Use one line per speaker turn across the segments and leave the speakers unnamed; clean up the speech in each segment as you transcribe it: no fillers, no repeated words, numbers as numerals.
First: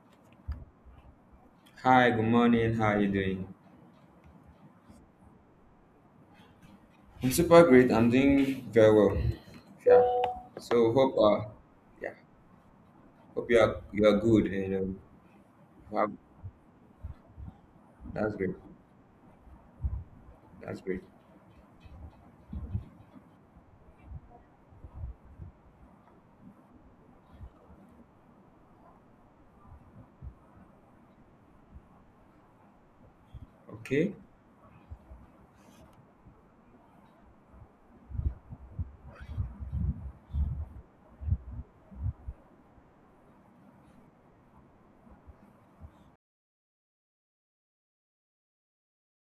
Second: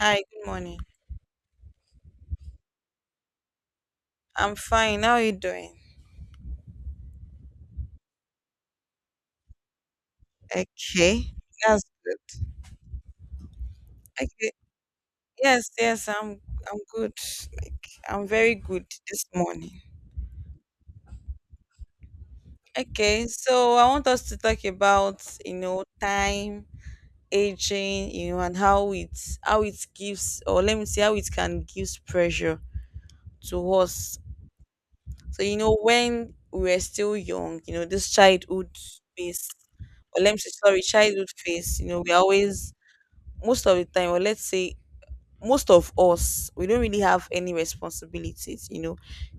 Hi, good morning.
Hi, good morning. How are you doing?
I'm fine. How are you doing?
I'm super great. I'm doing very well. Yeah. So hope
Okay, that's
yeah,
good.
hope you are good
Okay.
and
Yes,
wow,
I'm good. I'm
that's
very
great.
good this morning.
That's great.
Okay, so I want us to talk about, you know, time, aging, you know, and how it gives, or let me see, how it can give pressure to
Okay.
us. So, you know, when we were still young, you know, this childhood phase, or let me say sorry, childhood phase, you know, we always most of the time, or let's say most of us, we don't really have any responsibilities, you know.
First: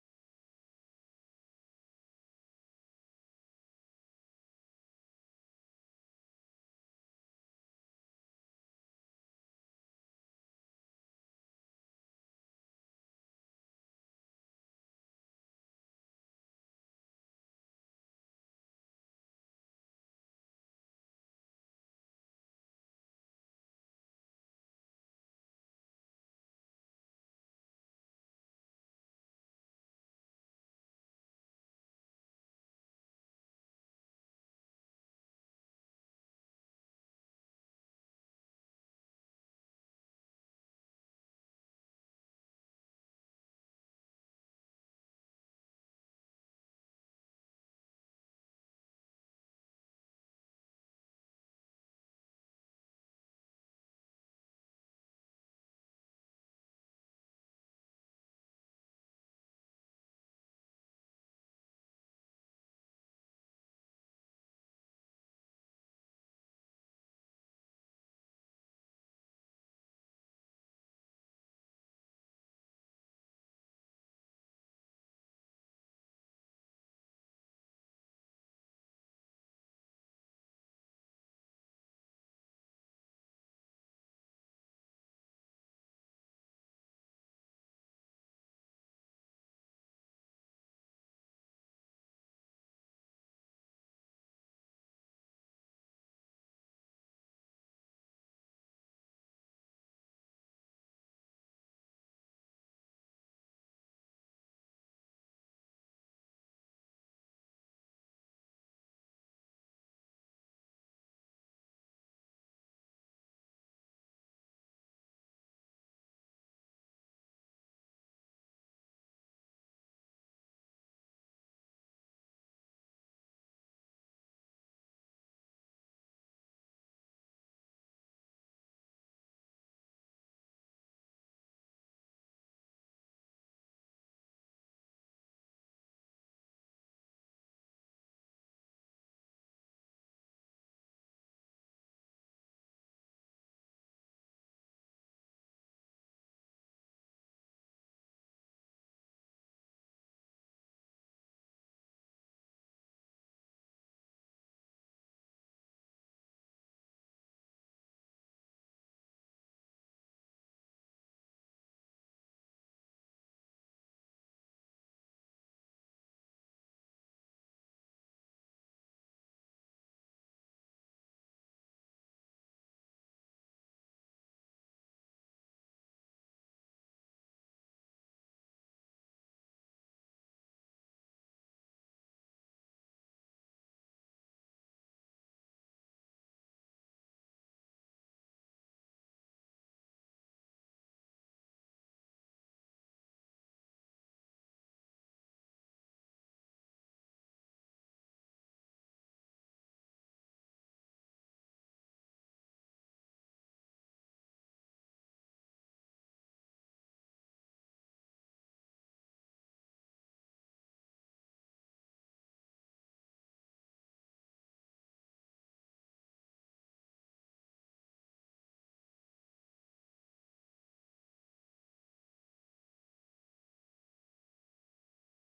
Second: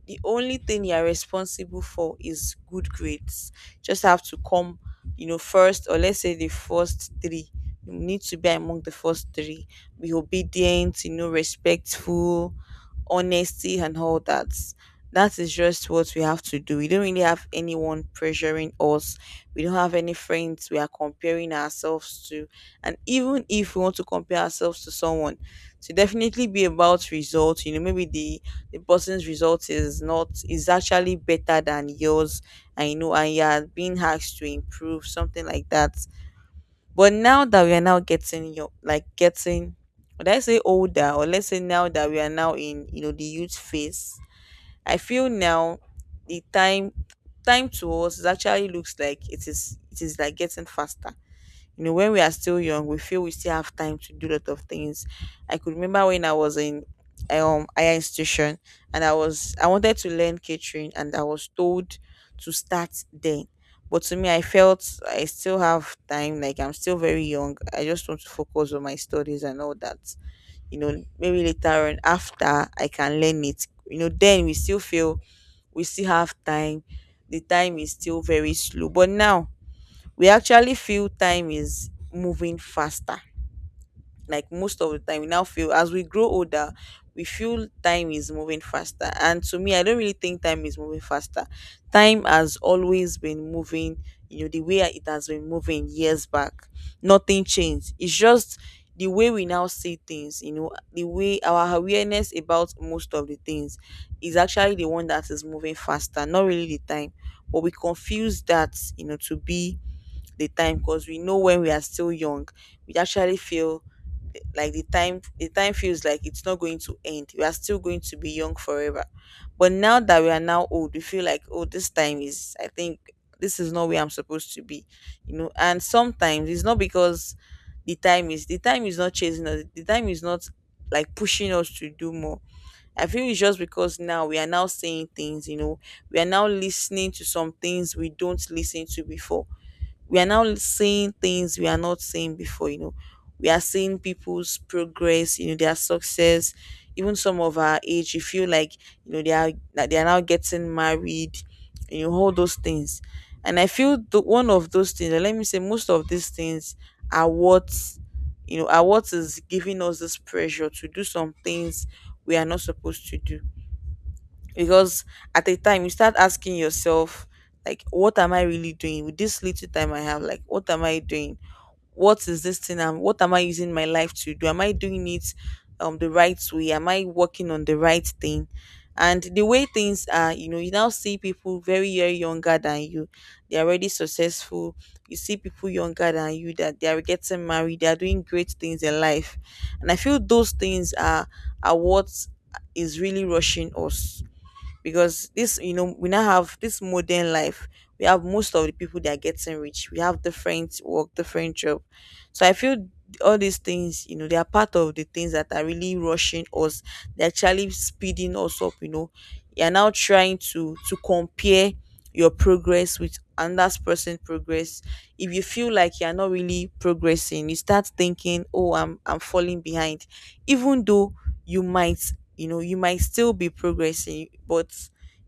The only thing you are responsible for is good grades. Just have to come, you know, first, or let's say the first three. You need to be among the first three, be obedient, you know, respectful, honesty and all that. That is just what we have to do. We don't really have anyone pressuring us. We don't have any friends we are comparing ourselves to, and even if we want to compare ourselves to someone, to definitely be about results, you know. Maybe the person's result is not, is actually better than yours, and you know, and you are being asked to improve, something like that. But now that we are now getting, your like getting, would I say older, or let's say now that we are now in, you know, the youth phase, I feel now the time, time to us is actually, looks like it is, it is like getting faster. You know, when we are still young, we feel we still have time to do a lot of things. I could remember when I was in higher institution, and I was, I wanted to learn catering, and I was told to start then. But to me, I felt I still have time, like I'm still very young. I just want to focus on my studies and all that. You know, maybe later on after I can learn it. You know, then we still feel we still have time. The time is still very slow. But now we actually feel time is moving faster. Like most of the time, we now feel as we grow older, we feel time is moving faster. And to me, I don't really think time is moving faster. Time has always been moving, you know, the way it has been moving years back. Nothing changed. It's just the way we now see things, you know, the way our awareness about most of the things is actually the one that is moving faster, not really the time. But we confuse that, you know, to be the time, because we know when we are still young, we actually feel like the time feels like it's not going to end. We are still going to be young forever. But now that we are now old, we feel like, oh, this time is, I think this is not where I'm supposed to be. You know, and sometimes it's not because the time is not chasing us. The time is not like pushing us to do more. I feel it's just because now we are now saying things, you know, we are now listening to some things we don't listen to before. We are now seeing things we are not seeing before, you know. We are seeing people's progress, you know, their success. Even some of our age, you feel like, you know, they are now getting married, you know, all those things. And I feel the one of those things, or let me say most of these things, are what, you know, are what is giving us this pressure to do some things we are not supposed to do. Because at a time you start asking yourself, like, what am I really doing with this little time I have? Like, what am I doing? What is this thing, and what am I using my life to do? Am I doing it the right way? Am I working on the right thing? And the way things are, you know, you now see people very, very younger than you, they're already successful. You see people younger than you that they are getting married, they are doing great things in life. And I feel those things are what is really rushing us. Because this, you know, we now have this modern life, we have most of the people that are getting rich, we have different work, different job. So I feel all these things, you know, they are part of the things that are really rushing us. They're actually speeding us up, you know. You're now trying to compare your progress with another person's progress. If you feel like you're not really progressing, you start thinking, oh, I'm falling behind. Even though you might, you know, you might still be progressing, but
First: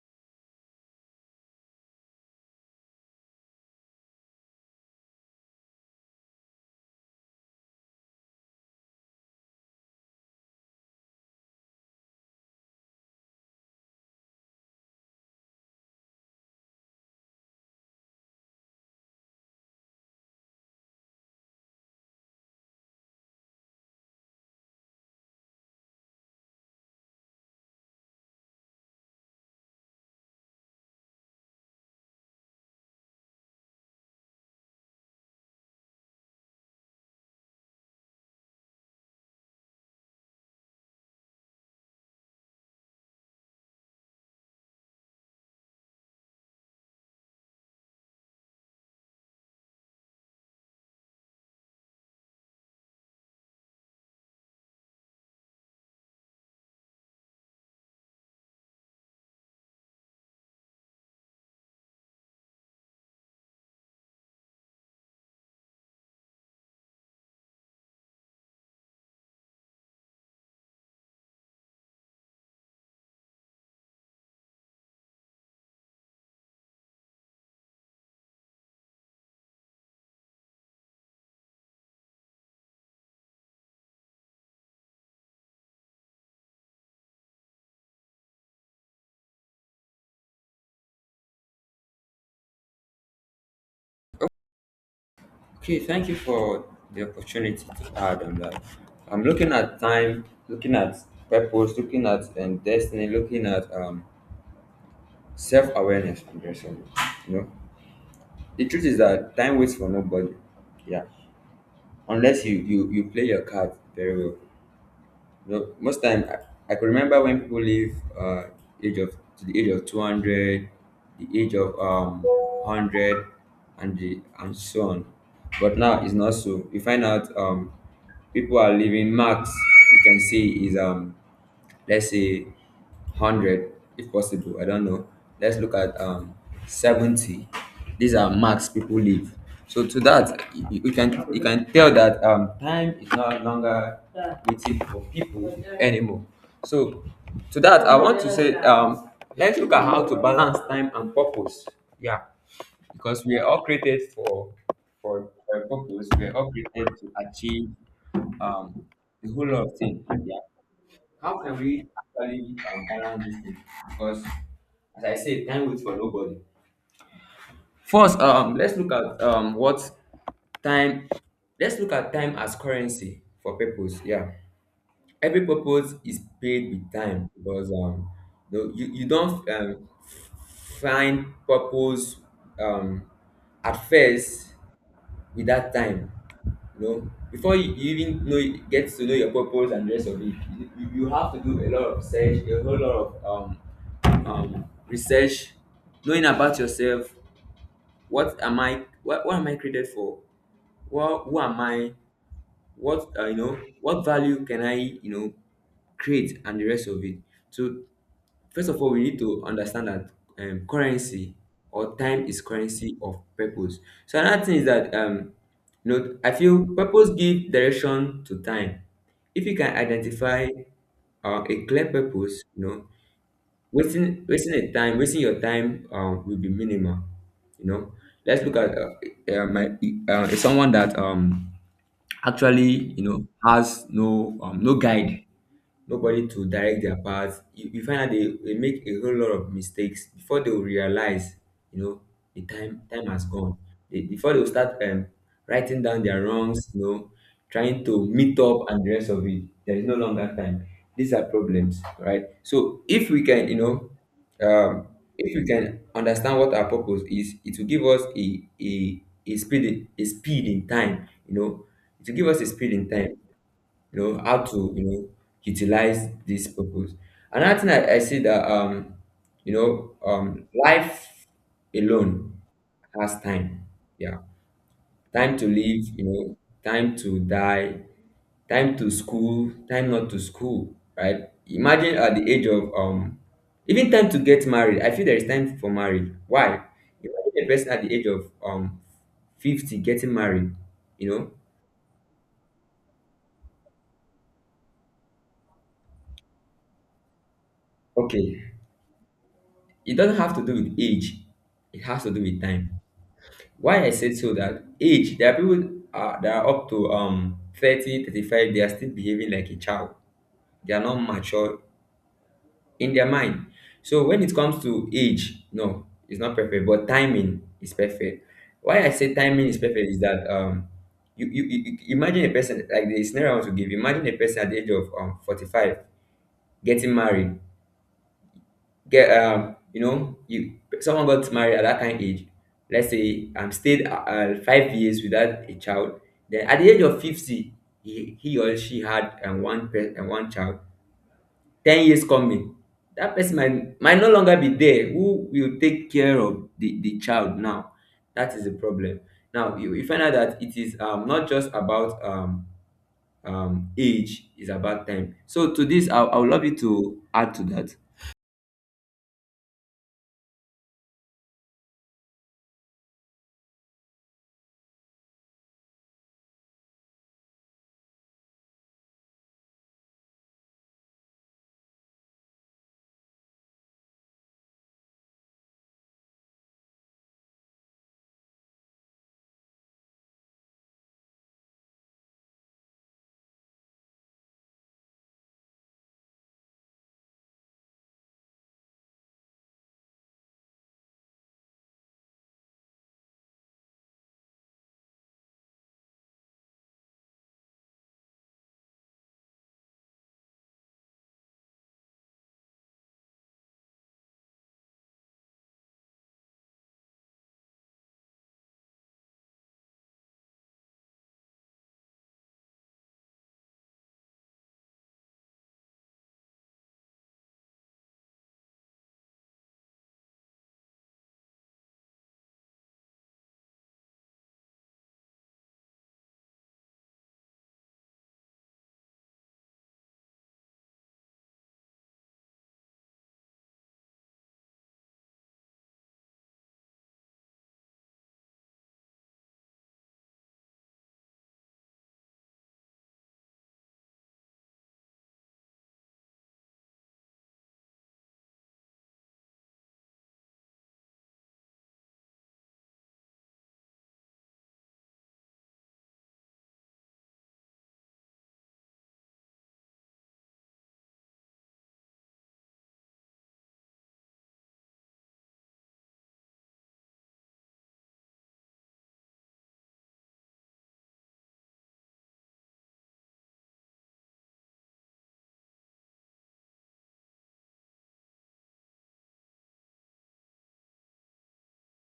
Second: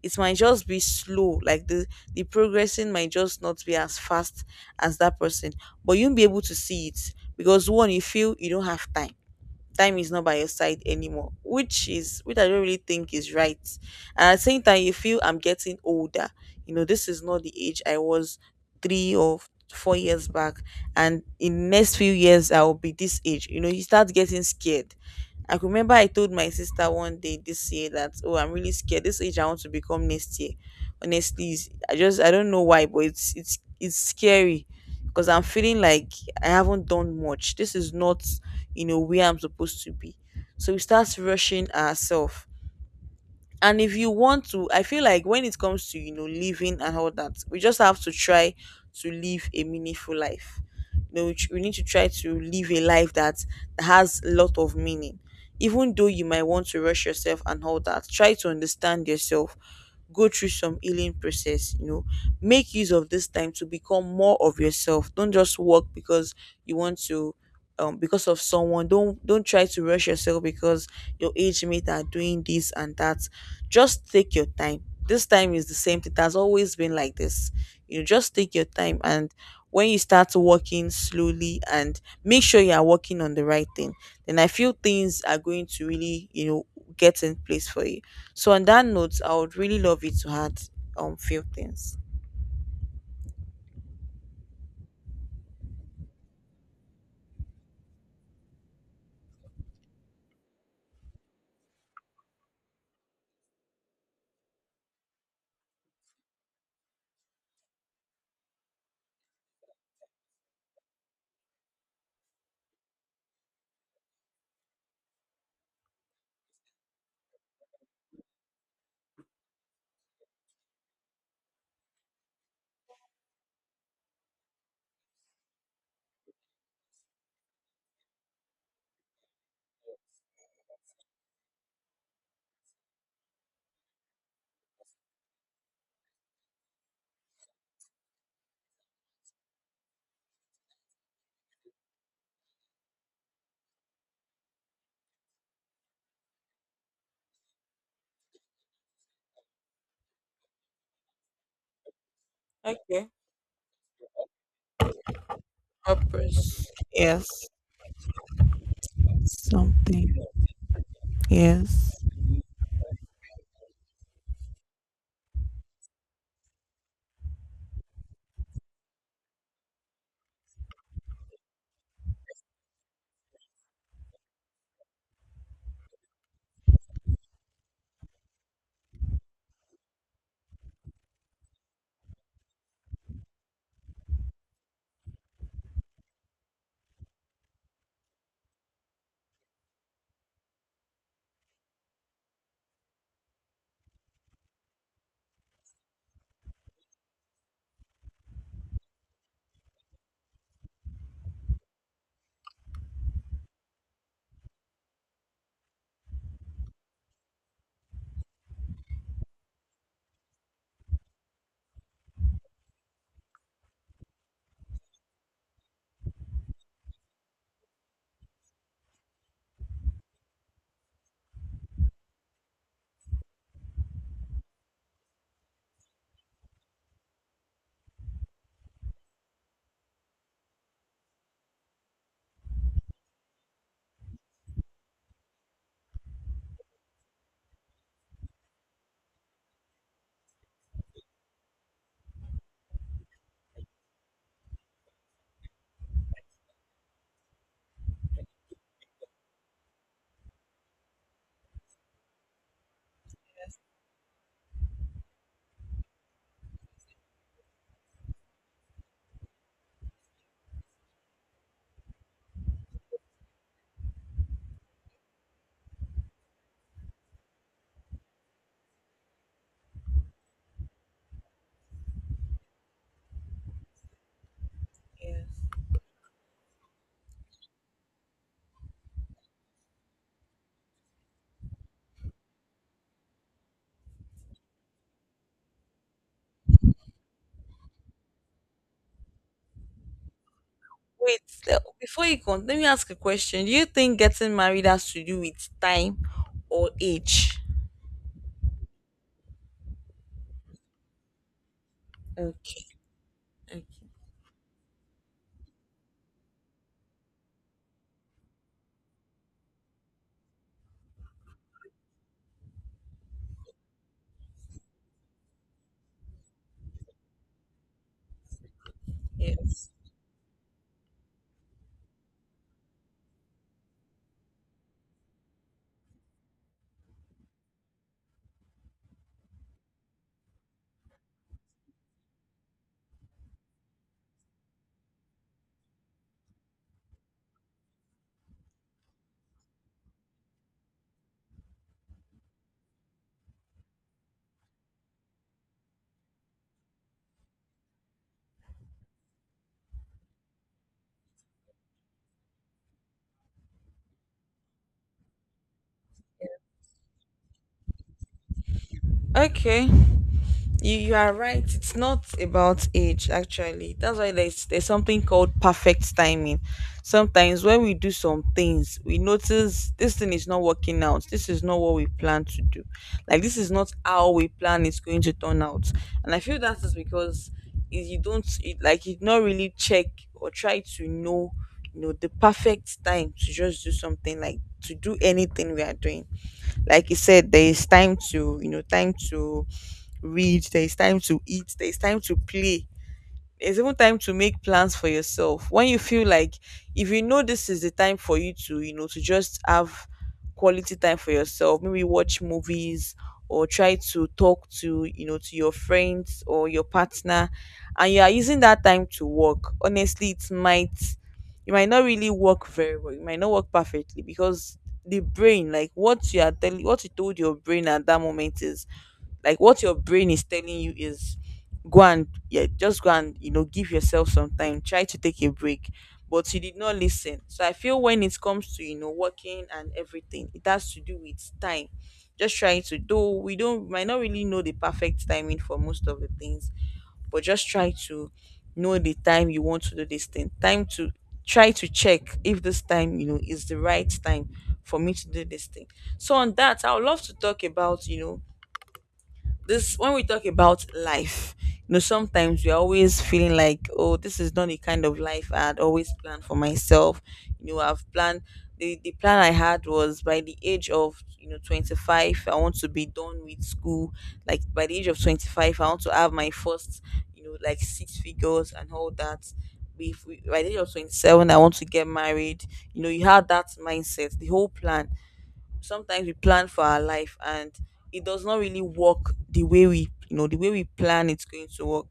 it might just be slow. Like the progressing might just not be as fast as that person. But you'll be able to see it because one, you feel you don't have time. Time is not by your side anymore, which is, which I don't really think is right. And at the same time you feel, I'm getting older. You know, this is not the age I was 3 or 4 years back. And in next few years I will be this age. You know, you start getting scared. I could remember I told my sister one day this year that, oh, I'm really scared this age I want to become next year. Honestly, I just, I don't know why, but it's scary. Because I'm feeling like I haven't done much. This is not, you know, where I'm supposed to be. So we start rushing ourselves. And if you want to, I feel like when it comes to, you know, living and all that, we just have to try to live a meaningful life. You know, we, we need to try to live a life that has a lot of meaning. Even though you might want to rush yourself and all that, try to understand yourself. Go through some healing process, you know. Make use of this time to become more of yourself. Don't just work because you want to, because of someone. Don't try to rush yourself because your age mate are doing this and that. Just take your time. This time is the same thing. It has always been like this. You know, just take your time, and when you start walking slowly and make sure you are walking on the right thing, then I feel things are going to really, you know, get in place for you. So on that note, I would really love you to add few things.
Okay, thank you for the opportunity to add on that. I'm looking at time, looking at purpose, looking at destiny, looking at self-awareness and yourself. You know, the truth is that time waits for nobody. Yeah. Unless you play your cards very well. No, most time I could remember when people live uh age of to the age of 200, the age of hundred, and the and so on. But now it's not so. You find out people are living max. You can see is let's say 100, if possible. I don't know, let's look at 70. These are max people live. So to that you can tell that time is no longer waiting for people anymore. So to that I want to say let's look at how to balance time and purpose. Yeah.
Okay.
Because we are all created for for a purpose. We are all
Purpose.
created to
Yes.
achieve um, a whole lot of things.
Something.
Yeah. How can we
Yes.
actually balance this thing? Because as I said, time waits for nobody. First, let's look at what time. Let's look at time as currency for purpose. Yeah, every purpose is paid with time because no, you don't find purpose um, at first with that time. You know, before you even know get to know your purpose and the rest of it, you have to do a lot of research, a whole lot of research, knowing about yourself. What am I? What am I created for? What Who am I? What value can I, create, and the rest of it? So first of all, we need to understand that currency or time is currency of purpose. So another thing is that I feel purpose give direction to time. If you can identify a clear purpose, wasting your time will be minimal. You know, let's look at my someone that actually has no no guide, nobody to direct their path. You find out they make a whole lot of mistakes before they will realize, you know, the time has gone. Before they will start writing down their wrongs, trying to meet up and the rest of it. There is no longer time. These are problems, right? So if we can, you know, um, if we can understand what our purpose is, it will give us a speed in time. You know, it will give us a speed in time. You know how to utilize this purpose. Another thing I see that life alone has time. Yeah, time to
Yes.
live, you know, time to die, time to school, time not to school, right? Imagine at the age of even time to get married. I feel there is time for marriage. Why? Imagine a person at the age of 50 getting married you
Wait,
know
before you continue, let me ask a question. Do you think getting married has to do with time or age?
okay. It doesn't have to do with age. It has to do with
Okay.
time.
Okay.
Why I said so? That age, there are people that are up to 30, 35, they are still behaving like a child. They are not mature in their mind. So when it comes to age, no, it's not perfect, but timing is perfect. Why I say timing is
Yes.
perfect is that imagine a person, like the scenario I want to give, imagine a person at the age of 45 getting married. Get you know you Someone got married at that kind of age. Let's say stayed 5 years without a child. Then at the age of 50, he or she had one child. 10 years coming, that person might no longer be there. Who will take care of the child now? That is the problem. Now you find out that it is not just about age. It's about time. So to this, I would love you to add to that.
Okay. You are right. It's not about age actually. That's why there's something called perfect timing. Sometimes when we do some things, we notice this thing is not working out. This is not what we plan to do. Like this is not how we plan it's going to turn out. And I feel that is because, you don't it, like you not really check or try to know, you know, the perfect time to just do something, like to do anything we are doing. Like you said, there is time to, you know, time to read, there is time to eat, there is time to play. There's even time to make plans for yourself. When you feel like, if you know this is the time for you to, you know, to just have quality time for yourself, maybe watch movies or try to talk to, you know, to your friends or your partner, and you are using that time to work. Honestly, it might, you might not really work very well. It might not work perfectly, because the brain, like what you are telling, what you told your brain at that moment is, like what your brain is telling you is, go and, yeah, just go and, you know, give yourself some time. Try to take a break. But you did not listen. So I feel when it comes to, you know, working and everything, it has to do with time. Just trying to do, we don't, might not really know the perfect timing for most of the things, but just try to know the time you want to do this thing. Time to try to check if this time, you know, is the right time for me to do this thing. So on that, I would love to talk about this. When we talk about life, sometimes we're always feeling like, "Oh, this is not the kind of life I had always planned for myself." I've planned. The plan I had was, by the age of 25, I want to be done with school. Like, by the age of 25, I want to have my first, like, six figures and all that. Be- by the age of 27, I want to get married. You have that mindset, the whole plan. Sometimes we plan for our life, and it does not really work the way we plan it's going to work.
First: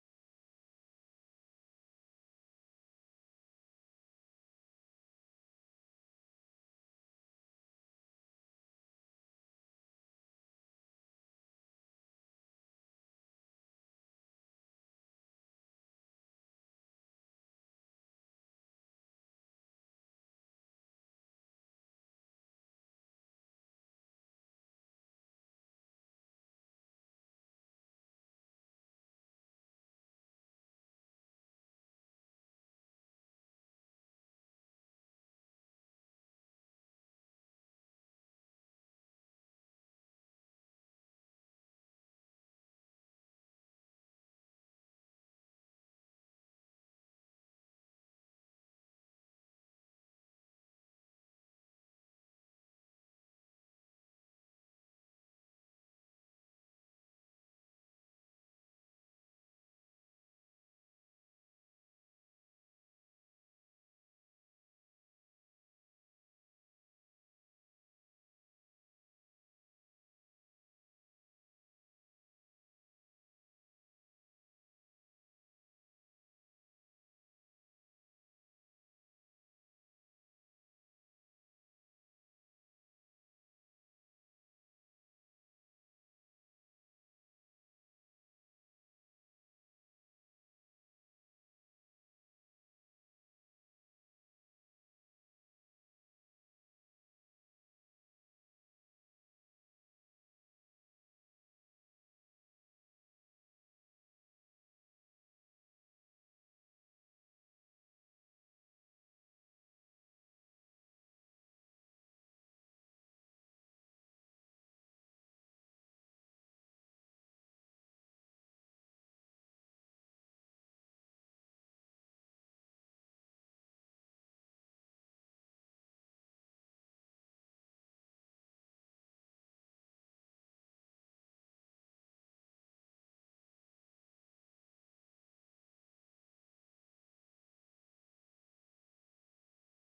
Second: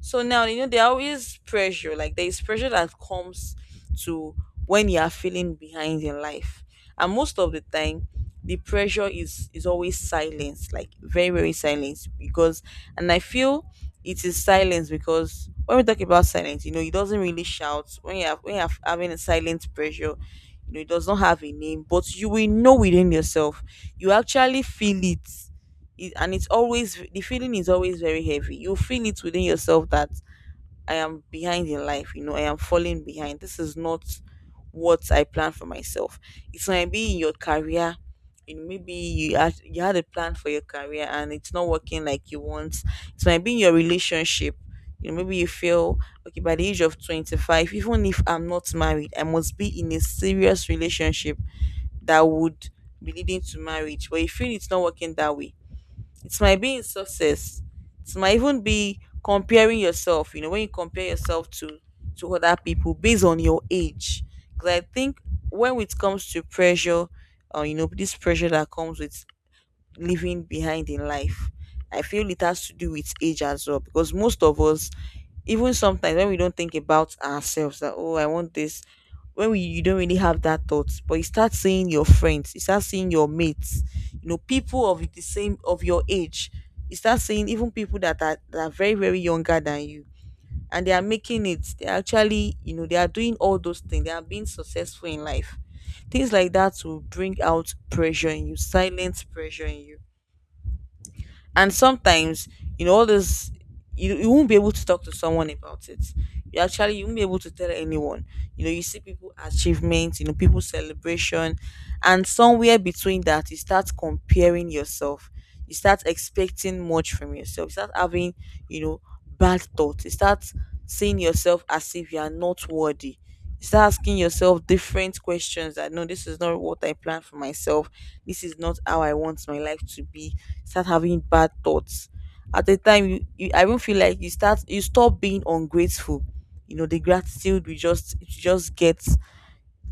So now, there always pressure, like there is pressure that comes to when you are feeling behind in life. And most of the time the pressure is always silence, like very very silence, because, and I feel it is silence. Because when we talk about silence, it doesn't really shout when you have having a silent pressure. It does not have a name, but you will know within yourself. You actually feel it, and it's always, the feeling is always very heavy. You feel it within yourself that I am behind in life, I am falling behind. This is not what I plan for myself. It might be in your career. Maybe you had a plan for your career, and it's not working like you want. It might be in your relationship. Maybe you feel, okay, by the age of 25, even if I'm not married, I must be in a serious relationship that would be leading to marriage. But you feel it's not working that way. It might be in success. It might even be comparing yourself, when you compare yourself to other people based on your age. Because I think, when it comes to pressure, this pressure that comes with living behind in life, I feel it has to do with age as well. Because most of us, even sometimes when we don't think about ourselves that, oh, I want this, when we you don't really have that thought, but you start seeing your friends, you start seeing your mates, people of the same of your age, you start seeing even people that are very very younger than you, and they are making it. They are actually, they are doing all those things. They are being successful in life. Things like that will bring out pressure in you, silent pressure in you. And sometimes, all this, you won't be able to talk to someone about it. You actually, you won't be able to tell anyone. You see people achievements, people celebration. And somewhere between that, you start comparing yourself. You start expecting much from yourself. You start having, you know bad thoughts. You start seeing yourself as if you are not worthy. You start asking yourself different questions that, no, this is not what I planned for myself, this is not how I want my life to be. Start having bad thoughts. At the time you. I even feel like you stop being ungrateful. The gratitude, we just, it just get,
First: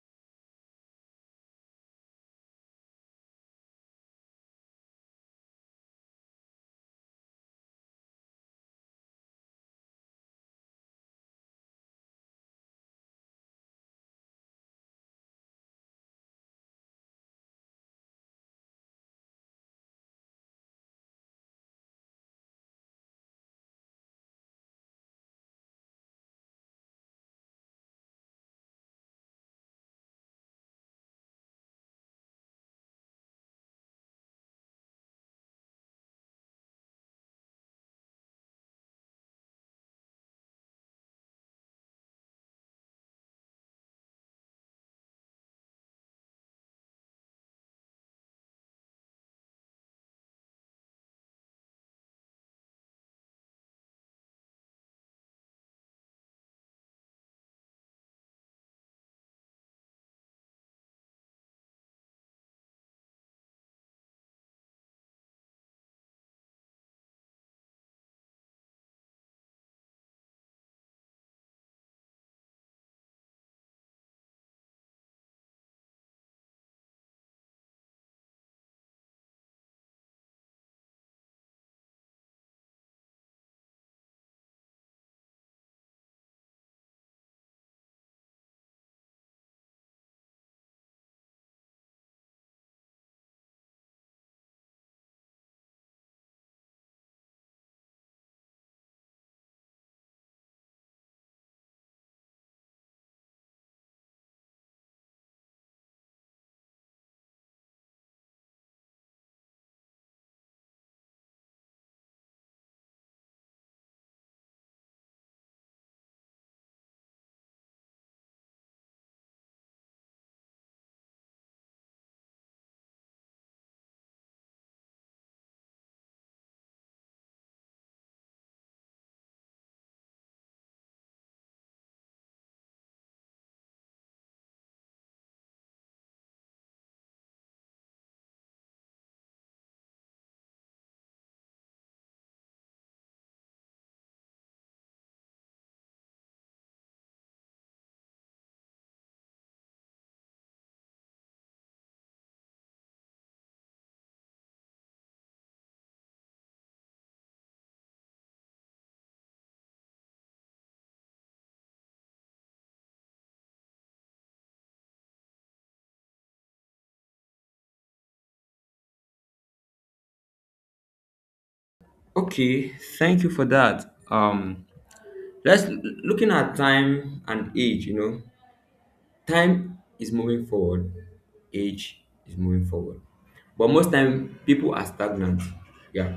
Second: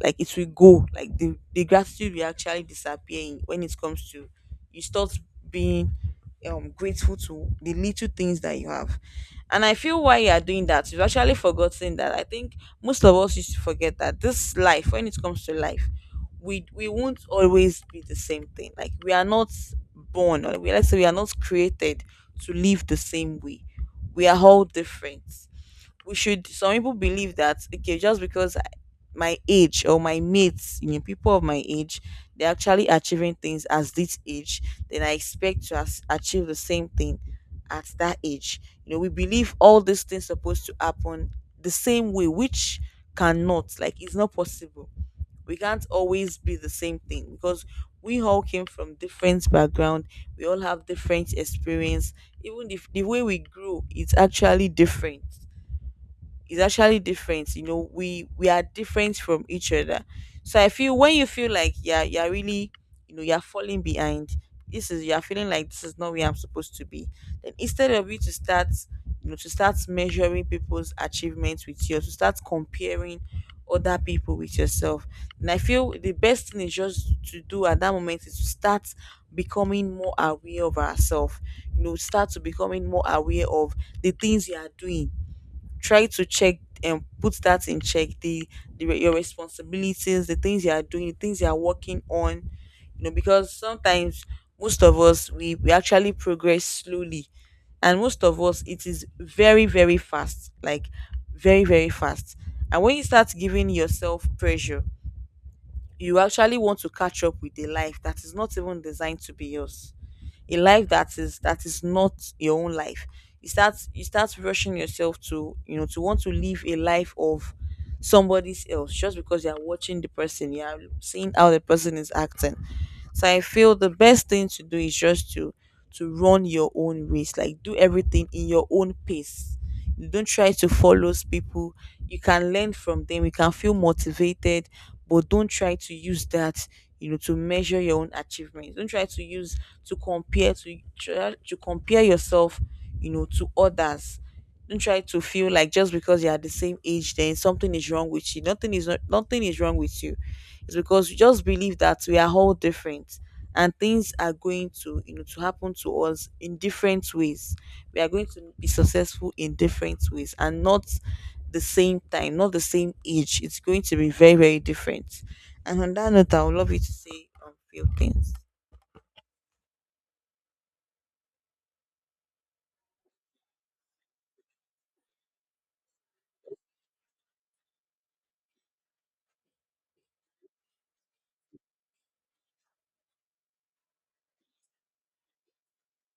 like it will go, like the gratitude will actually disappear in, when it comes to, you start being grateful to the little things that you have. And I feel, why you are doing that, you've actually forgotten that. I think most of us used to forget that, this life, when it comes to life, we won't always be the same thing. Like we are not born, or, we, let's say, we are not created to live the same way. We are all different. We should some people believe that, okay, just because my age or my mates, people of my age, they're actually achieving things as this age, then I expect to achieve the same thing at that age. We believe all these things supposed to happen the same way, which cannot, like it's not possible. We can't always be the same thing, because we all came from different background, we all have different experience. Even if the way we grew, it's actually different, is actually different. We are different from each other. So I feel, when you feel like, yeah, you're really, you're falling behind, this is, you're feeling like, this is not where I'm supposed to be. Then instead of you to start, to start measuring people's achievements with yours, to start comparing other people with yourself, and I feel the best thing is just to do at that moment is to start becoming more aware of ourselves. Start to becoming more aware of the things you are doing. Try to check and put that in check, your responsibilities, the things you are doing, the things you are working on. Because sometimes most of us, we actually progress slowly, and most of us it is very very fast, like very very fast. And when you start giving yourself pressure, you actually want to catch up with a life that is not even designed to be yours, a life that is not your own life. You start rushing yourself to, to want to live a life of somebody else, just because you're watching the person, you're seeing how the person is acting. So I feel the best thing to do is just to run your own race, like do everything in your own pace. You Don't try to follow people. You can learn from them. You can feel motivated, but don't try to use that, to measure your own achievements. Don't try to use to compare, to try to compare yourself, to others. Don't try to feel like just because you are the same age, then something is wrong with you. Nothing is not, nothing is wrong with you. It's because you just believe that we are all different, and things are going to, to happen to us in different ways, we are going to be successful in different ways, and not the same time, not the same age, it's going to be very very different. And on that note, I would love you to say a few things.
Okay, thank you for that. Let's looking at time and age. You know, time is moving forward, age is moving forward, but most time people are stagnant. Yeah,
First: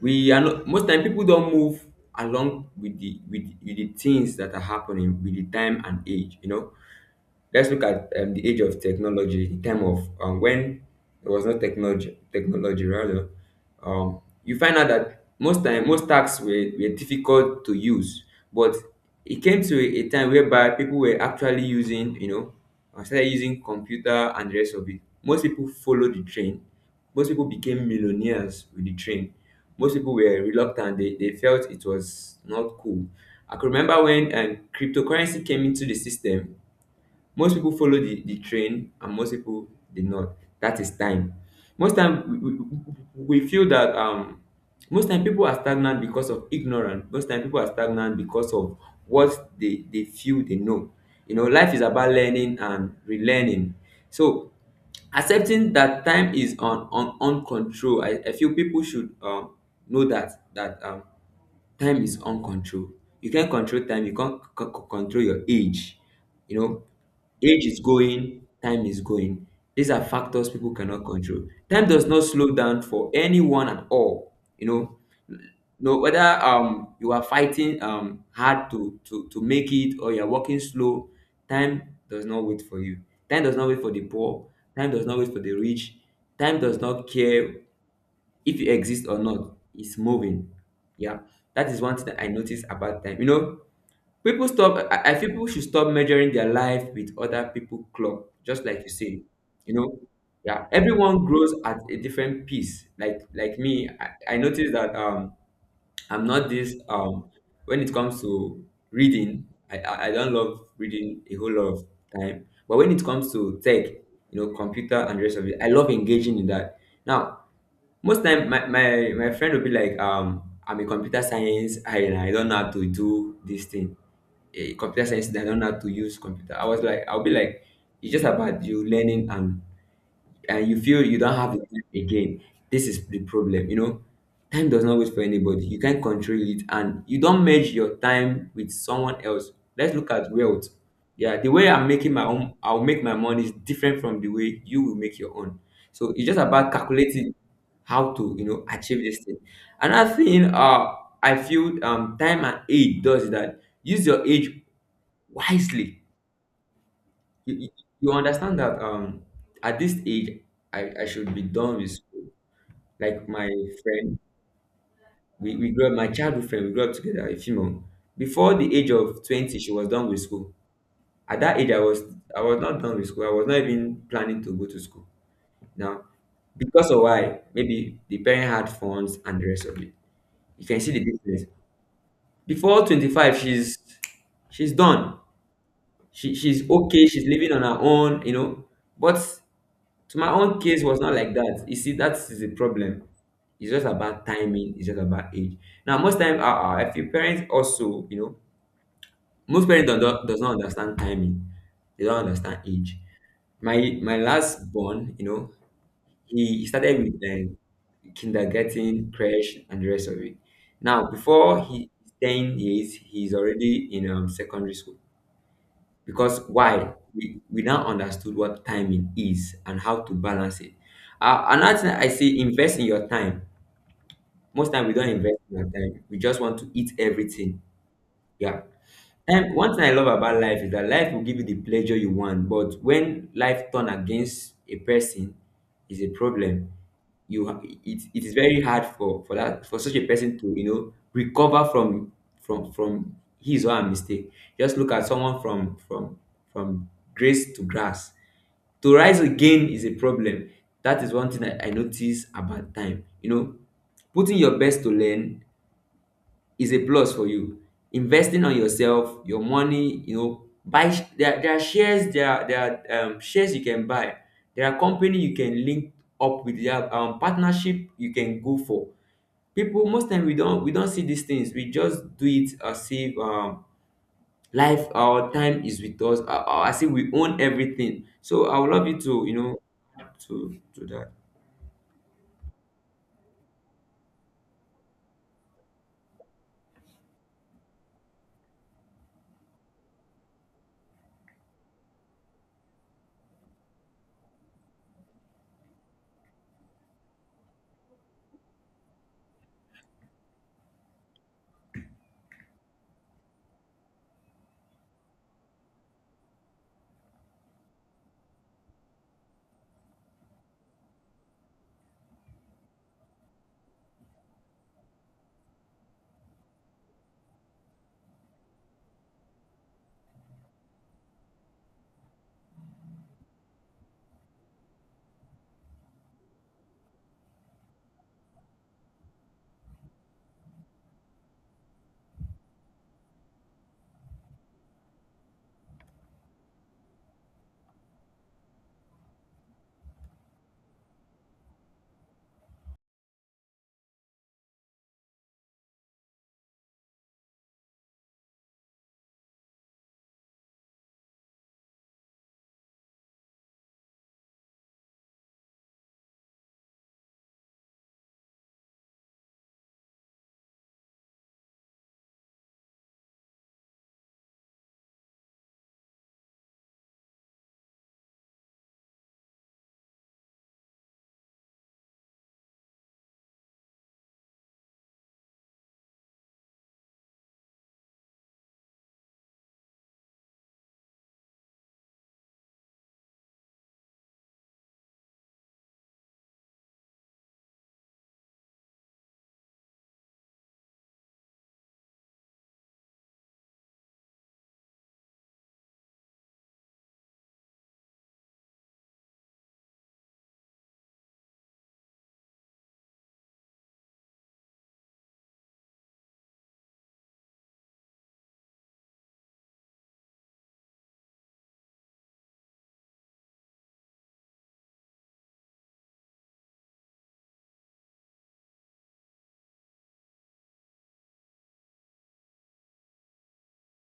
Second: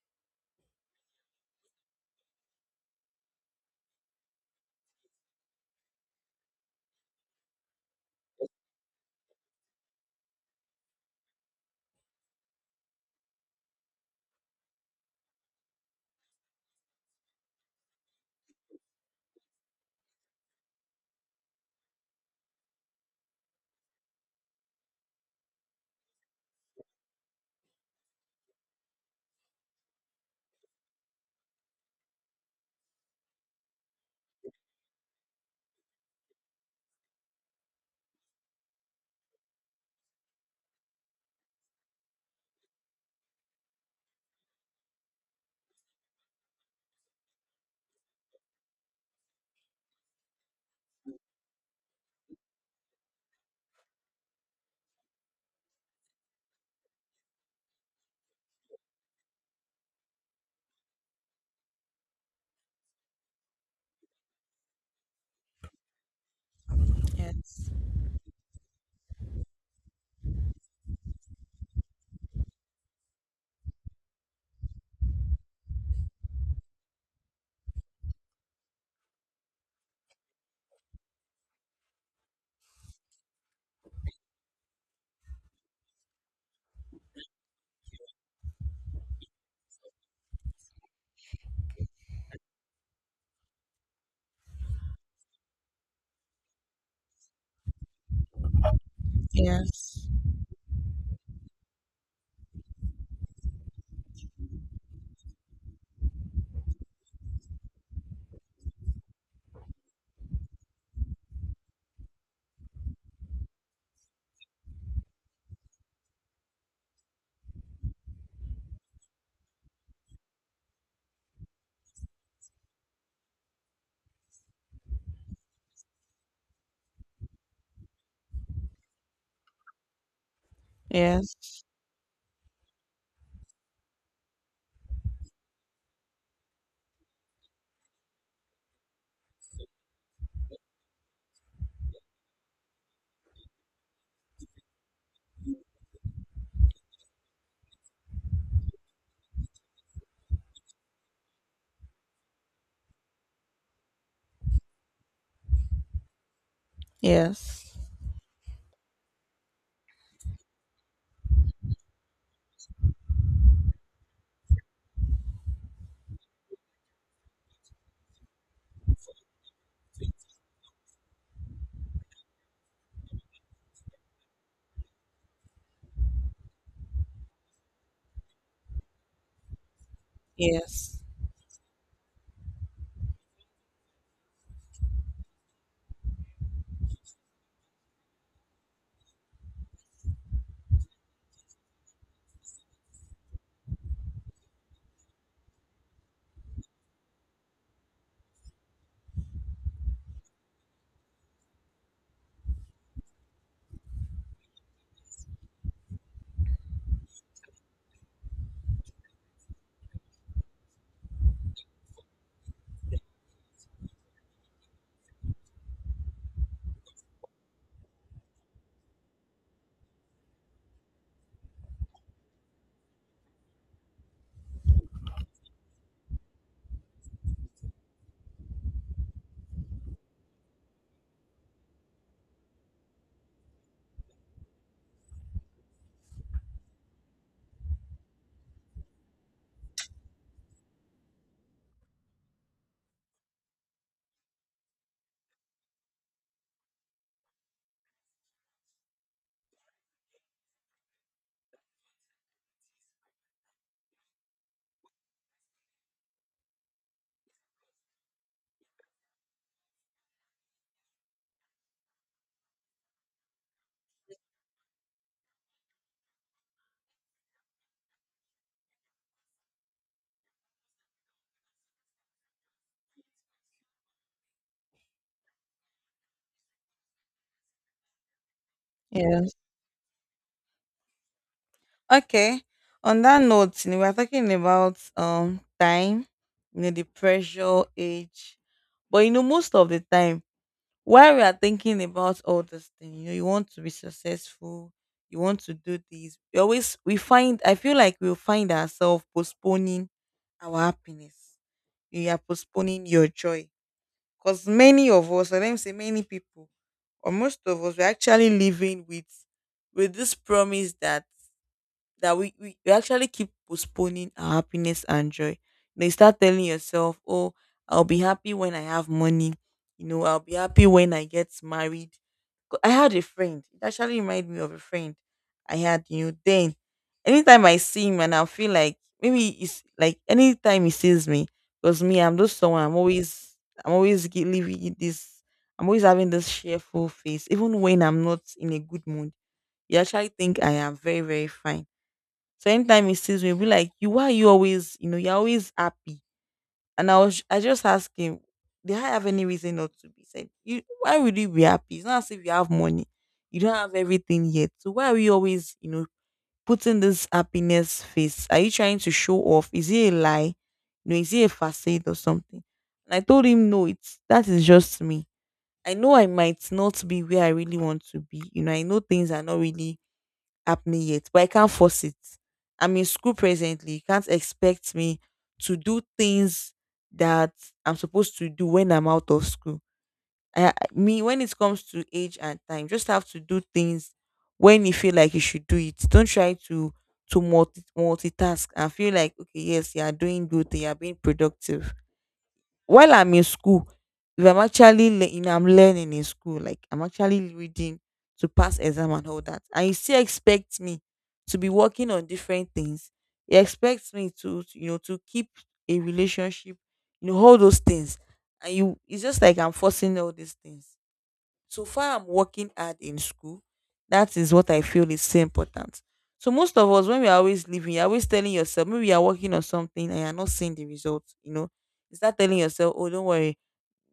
we are not. Most time people don't move along with the things that are happening with the time and age. You know, let's look at the age of technology, the time of when there was no technology, technology rather. You find out that most time most tasks were difficult to use, but it came to a time whereby people were actually started using computer and the rest of it. Most people followed the train. Most people became millionaires with the train. Most people were reluctant. They felt it was not cool. I could remember when cryptocurrency came into the system. Most people follow the train and most people did not. That is time. Most time we feel that most time people are stagnant because of ignorance. Most time people are stagnant because of what they feel they know. You know, life is about learning and relearning. So accepting that time is on control. I feel people should know that time is own. You can't control time, you can't control your age. You know, age
Yes.
is going, time is going. These are factors people cannot control. Time does not slow down for anyone at all. No, whether you are fighting hard to make it or you're working slow, time does not wait for you. Time does not wait for the poor. Time does not wait for the rich. Time does not care if you exist or not. Is moving. Yeah, that is one thing that I noticed about time. You know, people stop. I feel people should stop measuring their life with other people' clock, just like you say. You know,
Yes.
yeah, everyone grows at a different pace. Like me, I noticed that I'm not this when it comes to reading. I don't love reading a whole lot of time, but when it comes to tech, you know, computer and the rest of it, I love engaging in that. Now, most time my friend will be like, I'm a computer science, I don't know how to do this thing. A computer science, I don't know how to use computer. I'll be like, it's just about you learning and you feel you don't have the
Yes.
time again. This is the problem, you know. Time does not wait for anybody. You can't control it, and you don't merge your time with someone else. Let's look at wealth. Yeah, the way I'm making my own, I'll make my money is different from the way you will make your own. So it's just about calculating how to, achieve this thing. Another thing, I feel time and age does that. Use your age wisely. you, you
Yes.
you understand that at this age I should be done with school. Like my friend, we grew up, my childhood friend, we grew up together, a female. Before the age of 20, she was done with school. At that age I was not done with school. I was not even planning to go to school. Now, because of why, maybe the parent had funds and the rest of it. You can see
Yes.
the difference. Before 25, she's done. She's okay, she's living on her own, you know. But So my own case was not like that. You see, that is the problem. It's just about timing. It's just about age. Now, most time, if your parents also, most parents don't, does not understand timing. They don't understand age. My my last born, he started with kindergarten, crash, and the rest of it. Now, before he 10 years, he's already in secondary school, because why, we now understood what timing is and how to balance it. Another thing I say, invest in your time. Most time we don't invest in our time. We just want to eat everything. Yeah. And one thing I love about life is that life will give you the pleasure you want, but when life turn against a person is a problem. It is very hard for such a person to recover from his or her mistake. Just look at someone from grace to grass. To rise again is a problem. That is one thing I notice about time. You know, putting your best to learn is a plus for you. Investing on yourself, your money, buy sh- there are shares, there are shares you can buy. There are company you can link up with. There are partnership you can go for. People most time we don't see these things. We just do it as if life our time is with us. As if we own everything. So I would love you to you
Yes.
know to do that.
Okay. On that note, we're talking about time, the pressure, age. But, most of the time, while we are thinking about all this thing, you want to be successful, you want to do this. We always we find I feel like we'll find ourselves postponing our happiness. You are postponing your joy. Because many of us, or let me say, many people, or most of us, we're actually living with this promise that we actually keep postponing our happiness and joy. You start telling yourself, "Oh, I'll be happy when I have money. I'll be happy when I get married." 'Cause I had a friend. It actually reminded me of a friend I had, then. Anytime I see him, and I feel like maybe it's like anytime he sees me, because me, I'm just someone, I'm always living this, I'm always having this cheerful face. Even when I'm not in a good mood, you actually think I am very, very fine. So anytime he sees me, he'll be like, "You, why are you always, you're always happy?" And I was, I just asked him, "Did I have any reason not to be?" He said, "You, why would you be happy? It's not as if you have money. You don't have everything yet. So why are you always, putting this happiness face? Are you trying to show off? Is it a lie? Is it a facade or something?" And I told him, "No, it's that is just me. I know I might not be where I really want to be. I know things are not really happening yet, but I can't force it. I'm in school presently. You can't expect me to do things that I'm supposed to do when I'm out of school. Me, when it comes to age and time, just have to do things when you feel like you should do it. Don't try to multitask and feel like, okay, yes, you are doing good, you are being productive. While I'm in school, if I'm actually I'm learning in school, like I'm actually reading to pass exam and all that, and you still expect me to be working on different things." You expect me to, to keep a relationship, all those things, and you, it's just like I'm forcing all these things so far I'm working hard in school. That is what I feel is so important. So most of us, when we are always living, you're always telling yourself, maybe you are working on something and you're not seeing the result, you know. You start telling yourself, oh, don't worry,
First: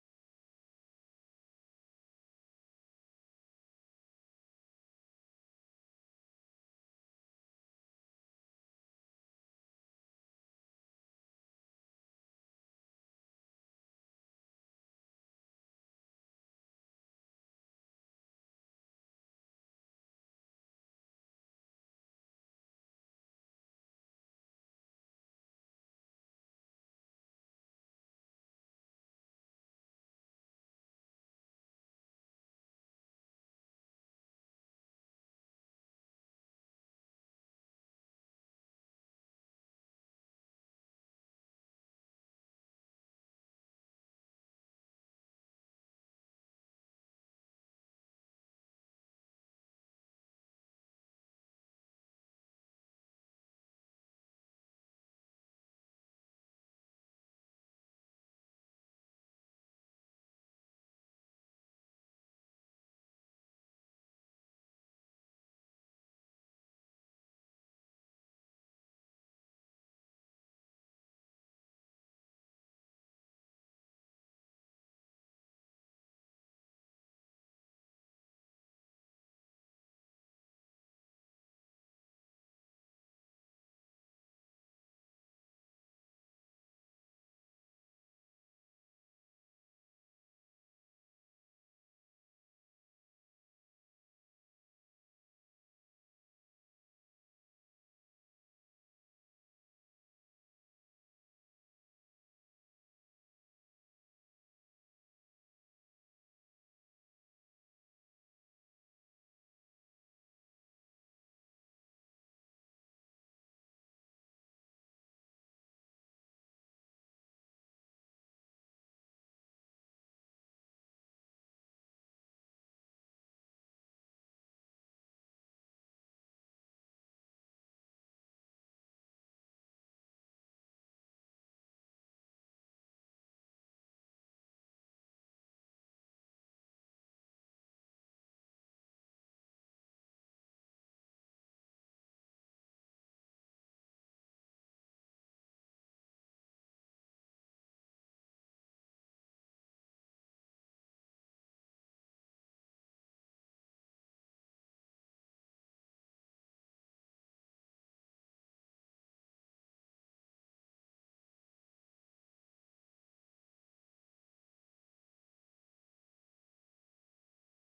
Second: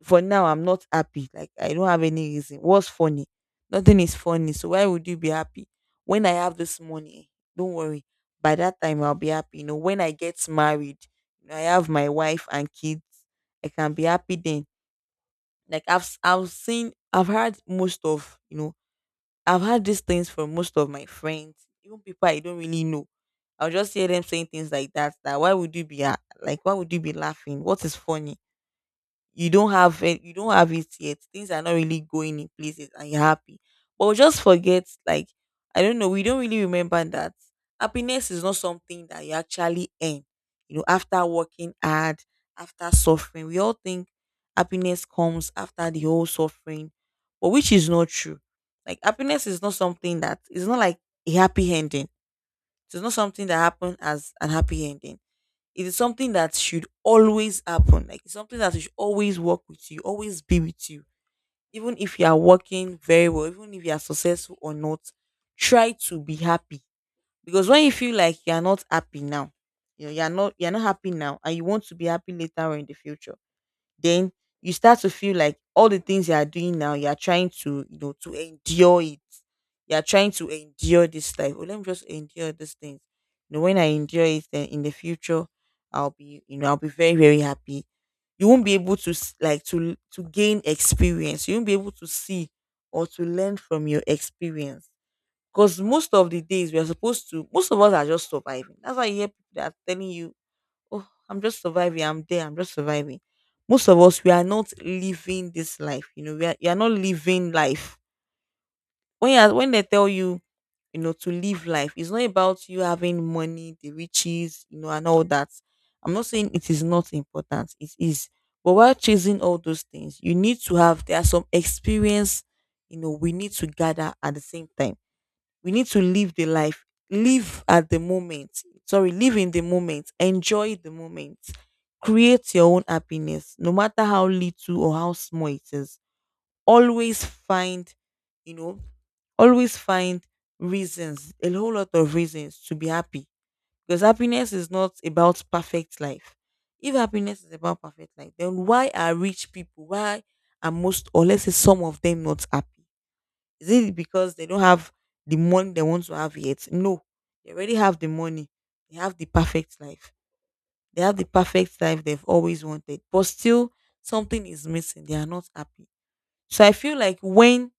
for now I'm not happy. Like I don't have any reason. What's funny? Nothing is funny. So why would you be happy? When I have this money, don't worry. By that time I'll be happy. You know, when I get married, I have my wife and kids, I can be happy then like I've heard these things from most of my friends, even people I don't really know. I'll just hear them saying things like that. Why would like why would you be laughing? What is funny? You don't have it, you don't have it yet. Things are not really going in places and you're happy. But we just forget, I don't know, we don't really remember that happiness is not something that you actually earn. You know, after working hard, after suffering, we all think happiness comes after the whole suffering, but which is not true. Like happiness is not something that it's not like a happy ending. It's not something that happened as an happy ending, it is something that should always happen. Like it's something that should always work with you, always be with you. Even if you are working very well, even if you are successful or not, try to be happy. Because when you feel like you are not happy now, you are not happy now and you want to be happy later or in the future, then you start to feel like all the things you are doing now, you are trying to, to endure it. You are trying to endure this life. Oh, let me just endure this thing. You know, when I endure it, then in the future, I'll be, I'll be very, very happy. You won't be able like to gain experience. You won't be able to see or to learn from your experience. Because most of the days we are supposed to, most of us are just surviving. That's why you hear people that are telling you, oh, I'm just surviving. I'm there. I'm just surviving. Most of us, we are not living this life. You know, you are not living life. When you when they tell you, to live life, it's not about you having money, the riches, and all that. I'm not saying it is not important. It is. But while chasing all those things, you need to have, there are some experience, we need to gather. At the same time we need to live the life, live at the moment. Sorry, live in the moment, enjoy the moment, create your own happiness, no matter how little or how small it is. Always find, you know, always find reasons, a whole lot of reasons to be happy. Because happiness is not about perfect life. If happiness is about perfect life, then why are rich people, why are most, or let's say some of them, not happy? Is it because they don't have the money they want to have yet? No. They already have the money. They have the perfect life. They have the perfect life they've always wanted. But still, something is missing. They are not happy. So I feel like when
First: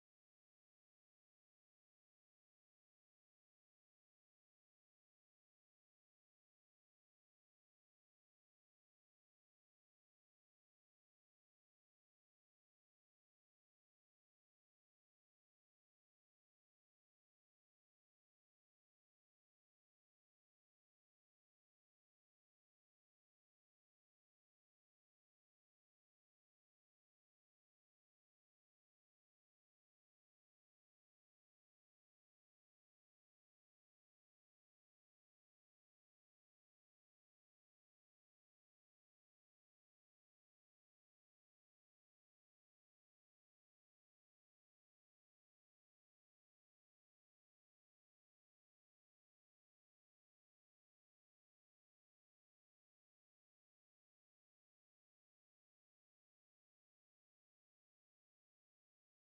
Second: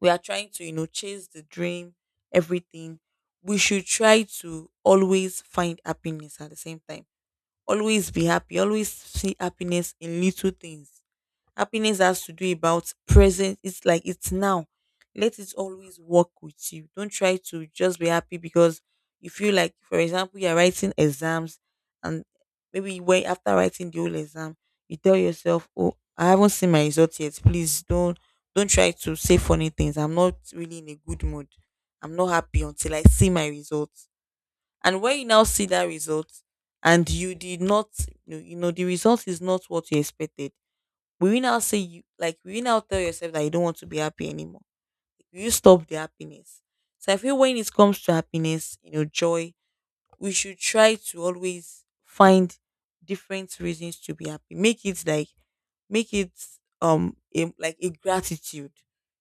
we are trying to, chase the dream, everything, we should try to always find happiness at the same time. Always be happy. Always see happiness in little things. Happiness has to do about present. It's like it's now. Let it always work with you. Don't try to just be happy because you feel like, for example, you're writing exams, and maybe when after writing the whole exam, you tell yourself, oh, I haven't seen my results yet. Please don't try to say funny things. I'm not really in a good mood. I'm not happy until I see my results. And when you now see that result and you did not, you know, the result is not what you expected, will you now tell yourself that you don't want to be happy anymore? Like, will you stop the happiness? So I feel when it comes to happiness, joy, we should try to always find different reasons to be happy. Make it a, like a gratitude.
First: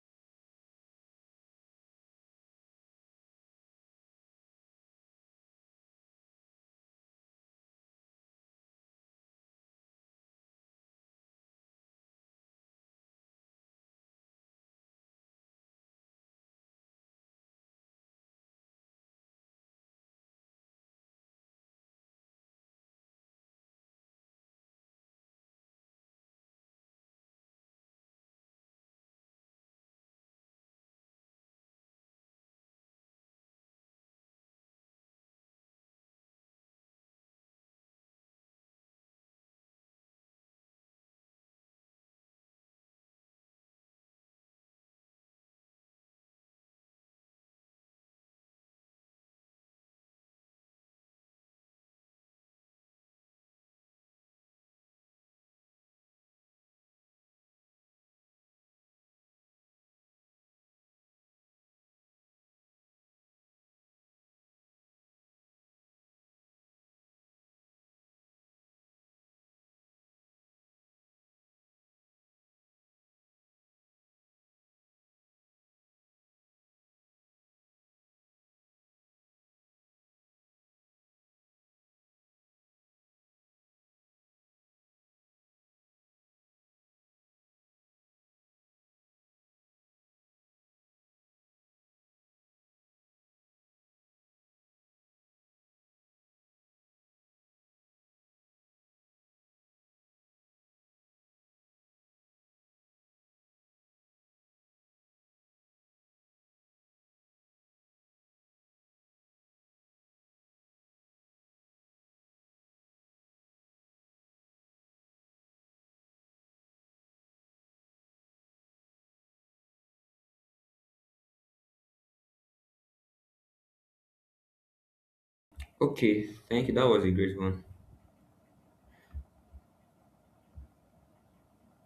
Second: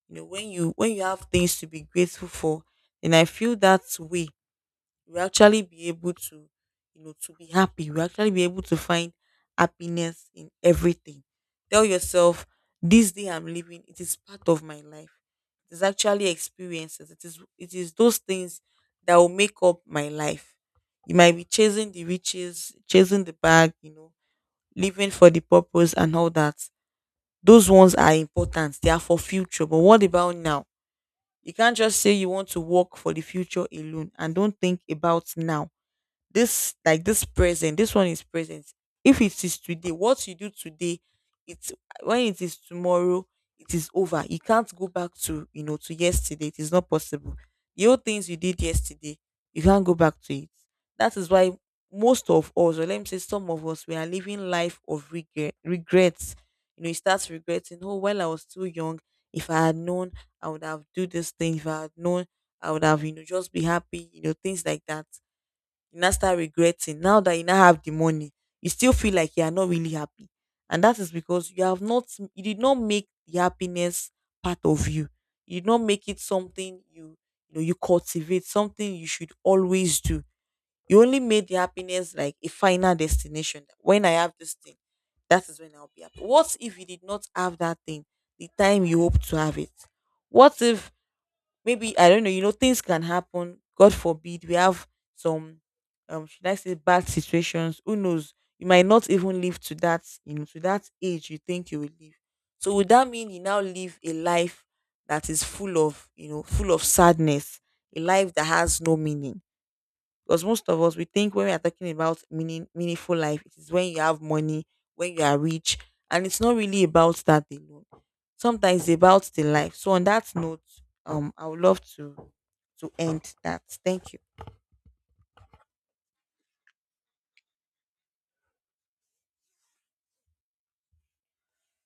You know, when you have things to be grateful for, and I feel that way we actually be able to, to be happy, we actually be able to find happiness in everything. Tell yourself, this day I'm living it is part of my life. It is actually experiences, it is those things that will make up my life. You might be chasing the riches, chasing the bag, you know, living for the purpose and all that. Those ones are important, they are for future, but what about now? You can't just say you want to work for the future alone and don't think about now. This present, this one is present. If it is today, what you do today, it's, when it is tomorrow, it is over. You can't go back to, to yesterday. It is not possible. The old things you did yesterday, you can't go back to it. That is why most of us, or let me say some of us, we are living life of regrets. You know, you start regretting, oh, while I was too young, if I had known, I would have do this thing. If I had known, I would have, just be happy, things like that, you now start regretting. Now that you now have the money, you still feel like you are not really happy. And that is because you did not make the happiness part of you. You did not make it something you, you know you cultivate, something you should always do. You only made the happiness like a final destination. When I have this thing, that is when I'll be happy. What if you did not have that thing the time you hope to have it? What if, maybe I don't know, things can happen. God forbid we have some, should I say bad situations. Who knows? You might not even live to that, to that age you think you will live. So would that mean you now live a life that is full of, full of sadness, a life that has no meaning? Because most of us, we think when we are talking about meaningful life, it is when you have money, when you are rich, and it's not really about that alone. Sometimes it's about the life. So on that note, I would love to end that. Thank you.
Okay, thank you. That was a great one.